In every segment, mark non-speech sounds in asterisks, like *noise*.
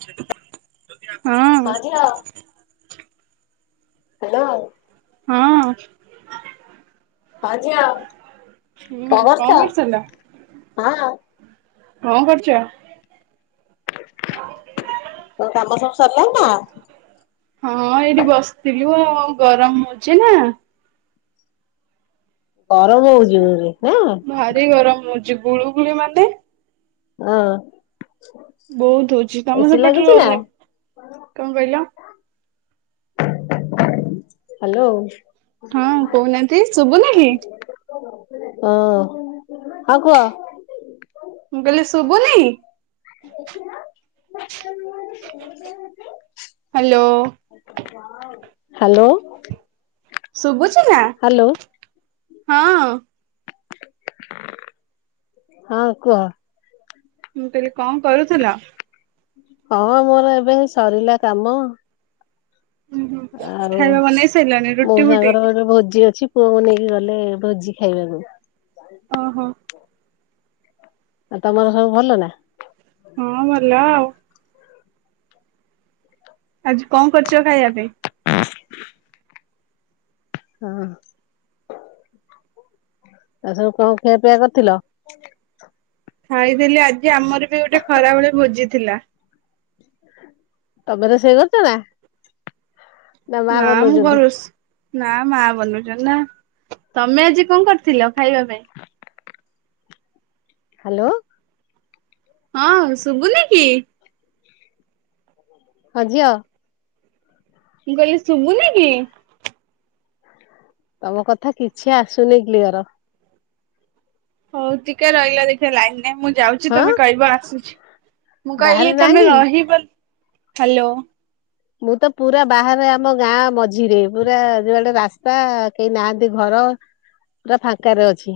ସେଟା *inaudible* ହଁ ଝିଅ ହ୍ୟାଲୋ। ହଁ। ହଁ ଝିଅ ହୁଁ କଣ କରୁଥିଲ? ହଁ କଣ କରୁଚ? ତମ କାମ ସବୁ ସରଲାଣି ନା? ହଁ ଏଇଠି ବସିଥିଲୁ ଆଉ ଗରମ ହଉଚି ନା। ଗରମ ହଉଚି *unintelligible* ନା? ଭାରି ଗରମ ହଉଚି ଗୁଳୁ ଗୁଳି ମାନେ ହଁ। ବହୁତ ହଉଚି ତମ ଏସି ସେପଟରେ ଲାଗିଛି ନା? ହଉନି? କଣ କହିଲ? ହ୍ୟାଲୋ। ହଁ କଉନାହାନ୍ତି। ଶୁବୁନି କି? ହଁ ହଁ କୁହ। ମୁଁ କହିଲି ଶୁବୁନି? ଦେଖ *inaudible* ହ୍ୟାଲୋ। ହ୍ୟାଲୋ। ଶୁବୁଚି ନା? ହ୍ୟାଲୋ ହଁ। ହଁ କୁହ। ମୁଁ କଇଲି କଁ କରୁଥିଲ? ହଁ ମୋର ଏବେ ଏଇ ସରିଲା କାମ ଆଉ ଖାଇବା ବନେଇ ସାରିଲଣି ରୁଟି ଫୁଟି ମୋଉସାଙ୍କର ଗୋଟେ ଭୋଜି ଅଛି ପୁଅକୁ ନେଇକି ଗଲେ ଭୋଜି ଖାଇବାକୁ। ଓହୋ। ଆଉ ତମର ସବୁ ଭଲ ନା। ହଁ ଭଲ ଆଉ। ଆଜି କଣ କରୁଛ ଖାଇବା ପାଇଁ? ଓଃ ଆ ସବୁ କଣ ଖିଆପିଆ କରିଥିଲ? ଖାଇଥିଲି ଆଜି ଆମର ବି ଗୋଟେ ଖରାବେଳେ ଭୋଜି ଥିଲା। ତମେ ତ ସେଇ କରଛନା। ନା ମୁଁ ଘରେ ବସି ନା ମା ବନଉଛ ନା ତମେ ଆଜି କଣ କରିଥିଲ ଖାଇବା ପାଇଁ? ହ୍ୟାଲୋ ହଁ ଶୁଭୁନି କି? ହଜି ଆ ମୁଁ କହିଲି ଶୁଭୁନ କି? ତମ କଥା କିଛି ଆସୁନି କ୍ଲିଅର। ହଉ ଟିକେ ରହିଲା ଦେଖିବା ଲାଇନ ନାଇ ମୁଁ ଯାଉଛି ହଁ ତମେ କହିବ ଆସୁଛି। ମୁଁ ବାହାରେ କହିଲି ନା ତମେ କି? ରହିବ ହ୍ୟାଲୋ। ମୁଁ ତ ପୁରା ବାହାରେ ଆମ ଗାଁ ମଝିରେ ପୁରା ଯୁଆଡେ ରାସ୍ତା କେହି ନାହାନ୍ତି ଘର ପୁରା ଫାଙ୍କାରେ ଅଛି।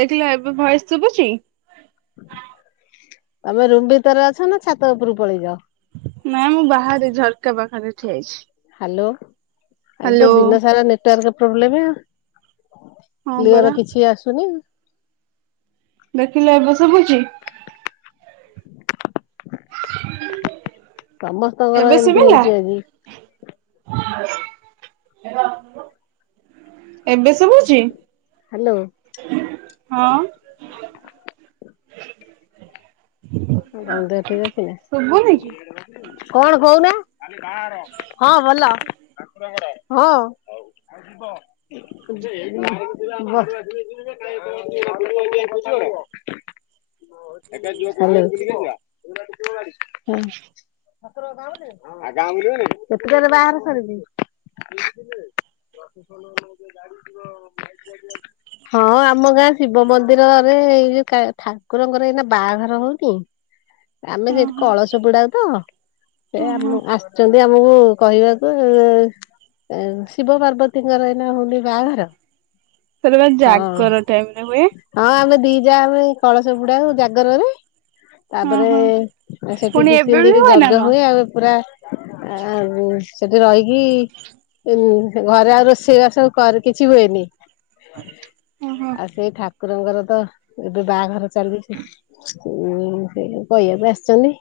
ଦେଖିଲ ଏବେ ଭୟସ ଶୁଭୁଚି। ତମେ ରୁମ୍ ଭିତରେ ଅଛ ନା ଛାତ ଉପରୁ ପଳେଇଛ। ନାାଇଁ ମୁଁ ବାହାରେ ଝରକା ପାଖରେ ଠିଆ ହେଇଛି। ହ୍ୟାଲୋ ଆଜି ତ ହ୍ୟାଲୋ ଦିନ ସାରା ନେଟୱାର୍କ ପ୍ରୋବ୍ଲେମ। ହଁ ପରା କ୍ଲିୟର କିଛି ଆସୁନି। ଦେଖିଲେ ଏବେ ଶୁବୁଛି। *unintelligible* ସମସ୍ତଙ୍କର ଏବେ ଏମିତି ଶୁଭିଲା ହଉଛି ଆଜି। ହେ ଏବେ ଶୁବୁଛି। ହ୍ୟାଲୋ। ହଁ। ତମ ଦେହ ଠିକ ଅଛି ନା ଶୁଭୁନି କି? କଣ କହୁନା? ହଁ ଭଲ ହଁ। *unintelligible* ହାଲୋ ହଁ। କେତୁଟା ରେ ବାହାଘର ସରୁଚି। ପୁରା ଫୋସଲ ହଁ ଆମ ଗାଁ ଶିବ ମନ୍ଦିରରେ ଏଇ ଯୋଉ ଠାକୁରଙ୍କର ଏଇନା ବାହାଘର ହଉ କି ଆମେ ସେଠି ଓହୋ କଳସ ବୁଡ଼ାଉ ତ। ଏ ଓହୋ ଆମ ଆସିଛନ୍ତି ଆମକୁ କହିବାକୁ ଶିବ ପାର୍ବତୀଙ୍କର ଏଇନା ହଉନି ବାହାଘର। ସେଟ ବା ହଁ ଜାଗର ଟାଇମ ରେ ହୁଏ। ହଁ ଆମେ ଦି ଯା ଆମେ କଳସ ବୁଡ଼ାଉ ଜାଗରରେ। ତାପରେ ଓହୋ ସେଠି ପୁଣି ଦି ଏବେ ତିନି ବି ଦିରି ନା ଯଜ୍ଞ କଣ ହୁଏ ଆଉ ପୁରା ଆଉ ସେଠି ରହିକି ଉ ଘରେ ଆଉ ରୋଷେଇ ବାସ କରେ କିଛି ହୁଏନି। ଓହୋ ଆଉ ସେଇ ଠାକୁରଙ୍କର ତ ଏବେ ବାହାଘର ଚାଲିଛି। ହୁଁ ସେଇ ଲୋକ ଇଏ ବି ଆସିଚନ୍ତି।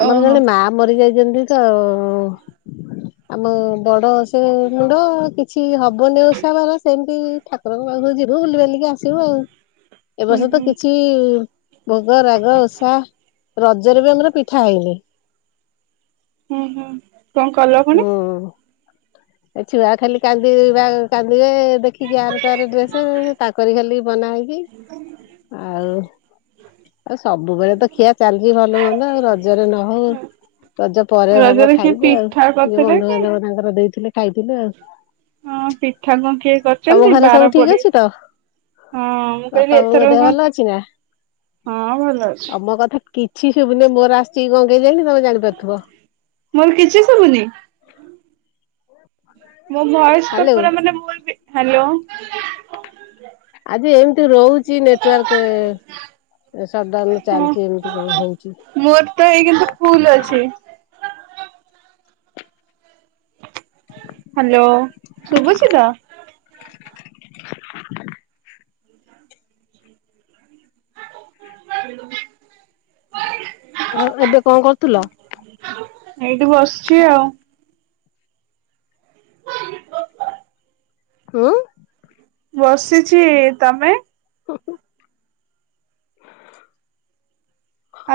ଆମର ଓହୋ। ଜଣେ ମା ମରି ଯାଇଚନ୍ତି ତ ଆମ ବଡ ସେ ମୁଣ୍ଡ କିଛି ହବନି ଓଷା ବାର ସେମିତି ଠାକୁରଙ୍କ ପାଖକୁ ଯିବୁ ବୁଲି ବାଲିକି ଆସିବୁ ଆଉ। ଏବ ହୁଁ ବର୍ଷ ତ ହୁଁ କିଛି ଭୋଗ ରାଗ ଓଷା ରଜରେ ବି ଆମର ପିଠା ହେଇନି। ହୁଁ -ହୁଁ। କଣ୍ କଲ? ପୁଣି? ହୁଁ ଏ ଛୁଆ ଖାଲି କାନ୍ଦିବା- କାନ୍ଦିବେ ଦେଖି ଖିକି ଆର ତାର ଡ୍ରେସେ ତାଙ୍କରି ଖାଲି ବନା ହେଇକି ଆଉ ଆଉ ସବୁବେଳେ ତ ଖିଆ ଚାଲିଚି ଭଲ ମନ୍ଦ ଆଉ ରଜରେ ନ ହଉ। ରଜ ପରେ ହବ ରଜରେ କିଏ ଖାଇବୁ ଆଉ ପିଠା ଯେ କରିଥିଲେ କି? ବନ୍ଧୁବାନ୍ଧବ ତାଙ୍କର ଦେଇଥିଲେ ଖାଇଥିଲୁ ଆଉ ହଁ ପିଠା ପୁଠି ତମ କରିଚନ୍ତି ଘରେ ସବୁ ବାର ଠିକ ପଡି ଅଛି ତ? ହଁ ମୁଁ ବାପା କହିଲି ବୋଉଙ୍କ ଏଥରକ ଦେହ କଣ୍ ଭଲ ଅଛି ନା? -ହଁ ଭଲ ଅଛି। ତମ *unintelligible* ତମେ ଜାଣିପାରୁଥିବ ମୋର କିଛି ଶୁବୁନି? ମୋ ଭଏସ୍ ତ ହାଲୋ ପୁରା ମାନେ ମୋର୍ ବି -ହାଲୋ। ଆଜି ଏମ୍ ତି ରହୁଚି ନେଟୱାର୍କ ସଟଡାଉନ୍ ହଁ। ଚାଲିଚି ଏମିତି କଣ ହଉଚି। ମୋର ତ ଏଇ କିନ୍ତୁ ଫୁଲ୍ ଅଛି। ହାଲୋ ଶୁଭୁଚି ତ? *inaudible* ହଁ-ଏବେ କଣ କରୁଥିଲ? ଏଇଠେ ବସିଚି ଆଉ। *inaudible* ହୁଁ। ବସିଚି। ତମେ?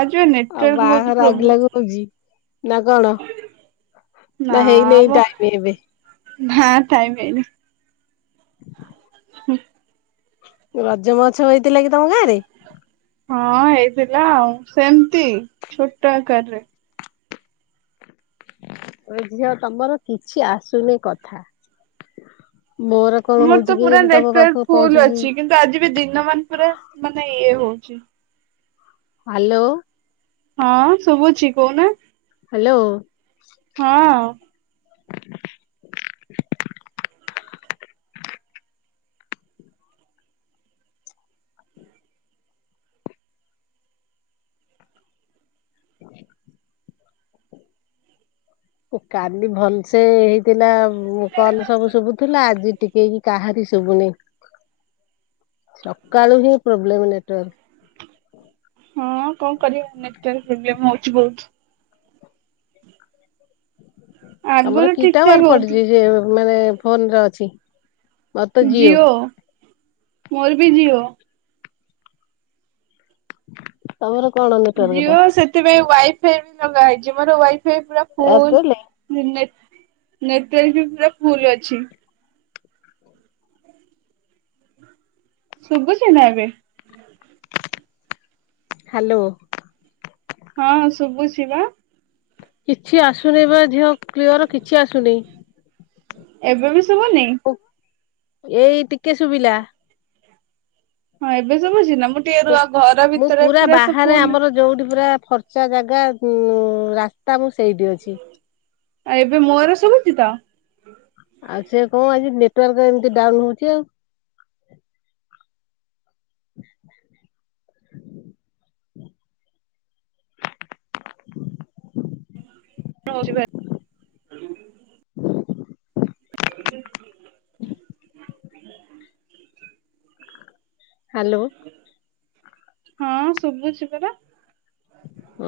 ଆଜି ବା ଆଉ ନେଟୱାର୍କ ବହୁତ ବାହାଘର ପ୍ରୋବ୍ଲେମ ଆଗିଲାକୁ ହଉଚି। ନା କଣ ନା ହେଇ ନେଇ ଟାଇମି ଏବେ? ନାଁ ଟାଇମ୍ ହେଇନି। ହୁଁ। ରଜ ମହୋତ୍ସବ ହେଇଥିଲା କି ତମ ଗାଁ ରେ? ହଁ ହେଇଥିଲା ଆଉ ସେମିତି ଛୋଟ ଆକାରରେ। ଏ ଝିଅ ତମର କିଛି ଆସୁନି କଥା ମୋର କଣ ମୋର ହଉଛି ତ ପୁରା କେଜାଣି ତମ ପାଖକୁ ନେଟୱାର୍କ ଫୁଲ୍ ପହଞ୍ଚୁଛି। ଅଛି କିନ୍ତୁ ଆଜି ବି ଦିନ ମାନ୍ ପୁରା ମାନେ ଇଏ ହଉଚି। ହାଲୋ। ହଁ ଶୁବୁଚି କହୁନା। ହାଲୋ। ହଁ। *inaudible* ଏ କାଲି ଭଲ୍ ସେ ହେଇଥିଲା କଲ୍ ସବୁ ଶୁବୁଥିଲା ଆଜି ଟିକେ ବି କାହାରି ଶୁବୁନେଇ ସକାଳୁ ହିଁ ପ୍ରୋବ୍ଲେମ୍ ନେଟୱାର୍କ। ହଁ କଣ କରିବା ନେଟୱାର୍କ୍ ପ୍ରୋବ୍ଲେମ୍ ହଉଚି ବହୁତ୍। ତମର ଆଗରୁ କି ଠିକ ଠାକ ଟାୱାର୍ ପଡିଚି ହଉଥିଲା ସେ ମାନେ ଫୋନ୍ ରେ ଅଛି? ମୋର ତ ଜିଓ ମୋର୍ ବି ଜିଓ। ତମର କଣ ନେ ଜିଓ ସେଥିପାଇଁ ୱାଇଫାଇ ବି ଲଗା ହେଇଚି ମୋର ୱାଇଫାଇ ପୁରା ଫୁଲ୍। ଏୟାରଟେଲ? ନେଟୱାର୍କ ବି ପୁରା ଫୁଲ୍ ଅଛି। ଶୁବୁଚି ନାଁ ଏବେ? ହାଲୋ। ହଁ ଶୁଭୁଛି ବା। କିଛି ଆସୁନି ବା ଝିଅ କ୍ଲିଅର କିଛି ଆସୁନି। ଏବେ ବି ଶୁଭୁନି। ଏଇ ଟିକେ ଶୁଭିଲା। ହଁ ଏବେ ଶୁଭୁଛି ନା ମୁଁ ଟିକେ ରୁହ ଘର ମୁଁ ଭିତରେ ପୁରା ତ ବାହାରେ ଫୁଲ ଆମର ଯୋଉଠି ପୁରା ଫର୍ ଫର୍ଚ୍ଚା ଜାଗା ଉଁ ରାସ୍ତା ମୁଁ ସେଇଠି ଅଛି। ଆଉ ଏବେ ମୋର ଶୁଭୁଛି ତ। ଆଉ ସେ କଣ ଆଜି ନେଟୱାର୍କ ଏମିତି ଡାଉନ ହଉଛି ଆଉ। ରହୁଛି *unintelligible* *unintelligible* ହ୍ୟାଲୋ। ହଁ ଶୁଭୁଛି ପରା।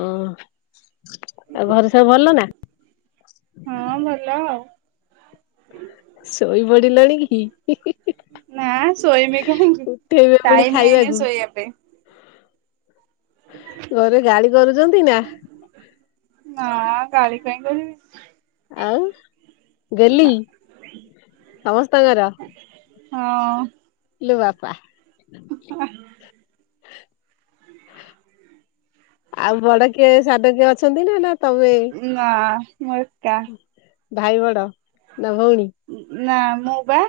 ଓ ଆଉ ଘରେ ସବୁ ଭଲ ନା। ହଁ ଭଲ ଆଉ। ଶୋଇ ପଡିଲଣି କି। ନାଁ ଶୋଇବେ କାହିଁକି ଉଠେଇବେ ପୁଣି ଟାଇମ୍ ହେଇନି ଖାଇବାକୁ ଶୋଇବା ପାଇଁ। ଘରେ ଗାଳି କରୁଛନ୍ତି ନା। ନା ଗାଳି କାହିଁ କରିବେ। ଆଉ। ଗେହ୍ଲି। ସମସ୍ତଙ୍କର। ହଁ। ଲୋ ବାପା। ତୁ ତ ବାହା ଆଉ ବଡ କିଏ ସାନ କିଏ ଅଛନ୍ତି ନା ନା ତମେ ନା ମୁଁ ଏକା। ଭାଇ ବଡ ନା ଭଉଣୀ। ନା ମୁଁ ବା।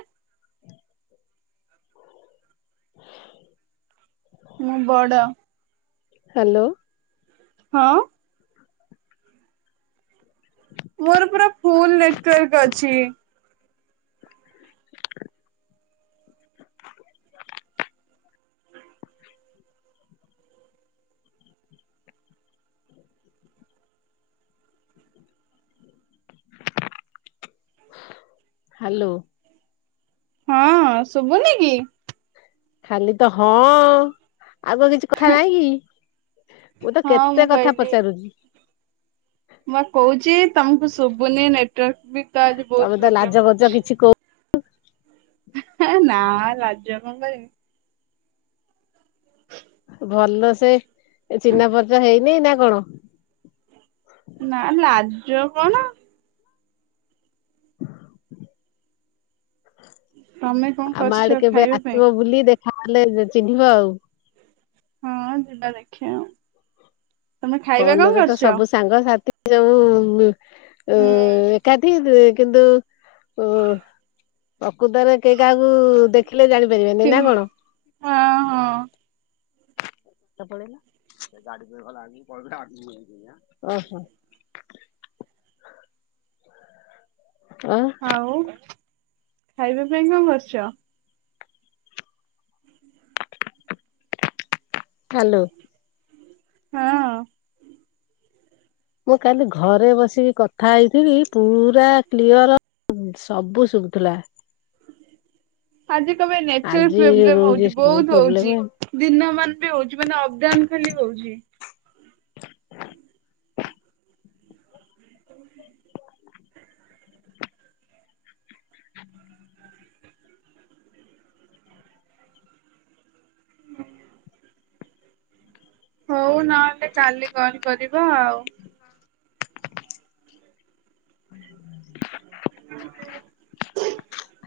ମୁଁ ବଡ଼। ହ୍ୟାଲୋ। ହଁ। ମୋର ପୁରା ଫୁଲ୍ ନେଟ୍ ୱାର୍କ ଅଛି। ହ୍ୟାଲୋ। ହଁ ଶୁଭୁନି କି। ଖାଲି ତ ହଁ ଆଉ। ଆଉ କଣ କିଛି କଥା ନାଇଁ କି ମୁଁ ତ ହଁ କେତେ କଥା କହିଲି ପଚାରୁଛି। ମୁଁ କହୁଛି ତମକୁ ଶୁଭୁନି ନେଟୱାର୍କ ବି ତ ଆଜି ବହୁତ ତମେ ତ ଲାଜ ପ୍ରୋବ୍ଲେମ୍ କରୁଛ ହୋଉଛି। କିଛି କହୁ ନା ଲାଜ କଣ କରିବି। ଭଲ ସେ ଚିହ୍ନା ପରିଚୟ ହେଇନି ନା କଣ? ନା ଲାଜ କଣ। ତମେ କଣ ଆମ ଆଡେ କରିଛ କେବେ ଖାଇବା ପାଇଁ? ଆସିବ ବୁଲି ଦେଖାହଲେ ଚିହ୍ନିବ ଆଉ। ହଁ ଯିବା ଦେଖିଆ ଆଉ। ତମେ ଖାଇବା ଫୋନ୍ କଣ ରେ ତ କରିଛ? ସବୁ ସାଙ୍ଗସାଥି ଯୋଉ ମି ଅ ହୁଁ ଏକାଠି କିନ୍ତୁ ଓ ପ୍ରକୃତରେ କେହି କାହାକୁ ଦେଖିଲେ ଜାଣିପାରିବେନି ଚିନ୍ ନା କଣ? ହଁ ହଁ। ପଦଳିଲା। ସେ ଗାଡି ପାଇଁ ଗଲାଳୁକୁ ପଳେଇଲା। ଆଗକୁ ଯାଇଛି ଆରି ଆ। ଓ ହୋ। *inaudible* *inaudible* ଆଉ। ଖାଇବା ପାଇଁ କଣ କରୁଛ? ହା ଲୋ। ହଁ ଅଁ। ମୁଁ କାଲି ଘରେ ବସିକି କଥା ହଉଥିଲି ପୁରା କ୍ଲିଅର- ସବୁ ଶୁଭୁଥିଲା। ଆଜି କେବେ ନେଟ୍ ୱାର୍କ ଆଜି ପ୍ରୋବ୍ଲେମ ରହୁଛି ହଉଛି। ସବୁ ବହୁତ ହଉଛି। ପ୍ରୋବ୍ଲେମ। ଦିନ ମାନ ହଉଛି। ମାନେ ଅପ୍ ଡାଉନ୍ ଖାଲି ହଉଛି। *inaudible* ହଉ ନହେଲେ କାଲି କଣ କରିବା ଆଉ। *unintelligible*